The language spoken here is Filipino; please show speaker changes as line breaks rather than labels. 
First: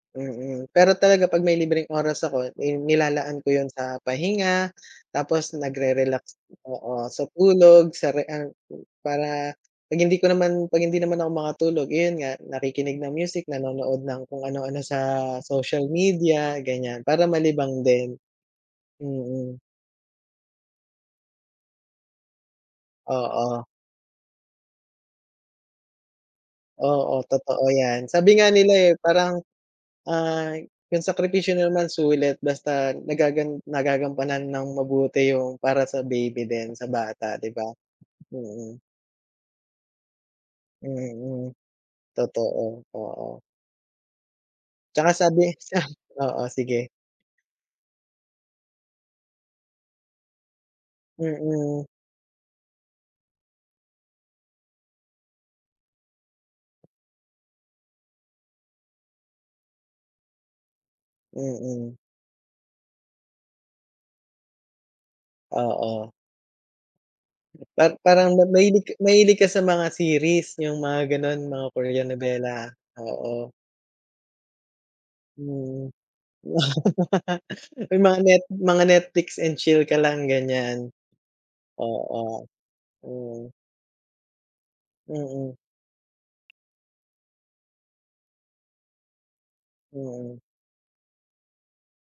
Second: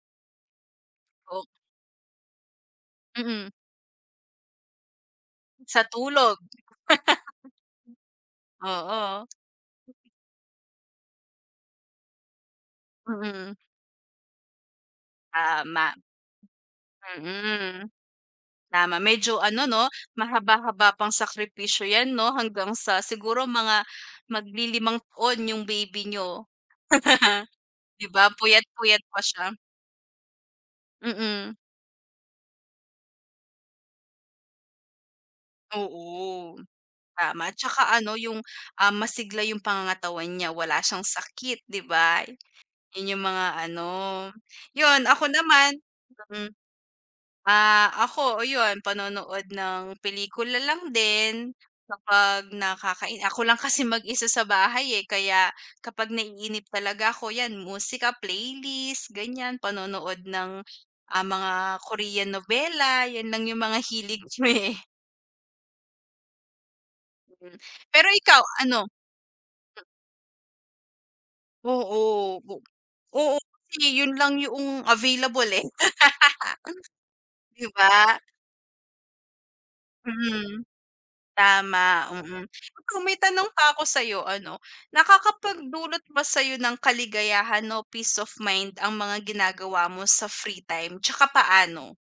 Mm, pero talaga 'pag
Ok
may libreng oras ako, eh, nilalaan ko
Mm.
yun sa pahinga. Tapos
Sa
nagre-relax
tulog.
oo, so tulog sa rea eh,
Oo.
para 'pag hindi ko naman 'pag hindi naman ako makatulog, yun nga nakikinig ng music,
Mm.
nanonood ng kung ano-ano sa social
Tama.
media, ganyan. Para malibang
Mm.
din.
Tama. Medyo
Mm.
ano, 'no, mahaba-haba pang sakripisyo yan, 'no, hanggang sa siguro
Oo.
mga maglilimang taon yung baby n'yo.
Oo, totoo
'Di
yan.
ba,
Sabi nga nila, eh,
puyat-puyat pa
parang,
siya.
ah, yung sakripisyo
Mm.
naman sulit basta nagagan nagagampanan nang mabuti yung para sa baby
Oo.
din, sa bata,
Tama.
'di ba?
Tsaka ano yung,
Mm.
ah, masigla yung pangangatawan niya, wala siyang
Mm,
sakit, 'di ba,
totoo,
yun yung
oo.
mga ano. Yun,
Tsaka
ako
sabi
naman
sa oo,
hmm.
sige.
Ah, ako, o yun, panonood ng pelikula lang din
Mm.
kapag nakakain ako lang kasi mag-isa sa bahay, eh. Kaya kapag naiinip talaga ako, yan musika, playlist ganyan, panonood ng, ah, mga
Mm.
Korean novela, yan lang yung mga hilig me.
Oo.
Hmm,
At
pero
parang
ikaw,
ma mahilig
ano?
ka mahilig ka sa mga series, yung mga gano'n? Mga Korean
Oo, o
nobela?
oo,
Oo.
kasi yun lang yuong available, eh.
Hmm, wow, ah
'Di
yung
ba?
mga net mga Netflix and chill ka lang,
Mm.
ganyan?
Tama, mm.
Oo.
Mm, may tanong
Hmm.
pa ako sa'yo ano,
Mm.
nakakapagdulot ba sa'yo ng kaligayahan o peace of mind ang mga ginagawa mo sa
Mm.
free time? Tsaka paano?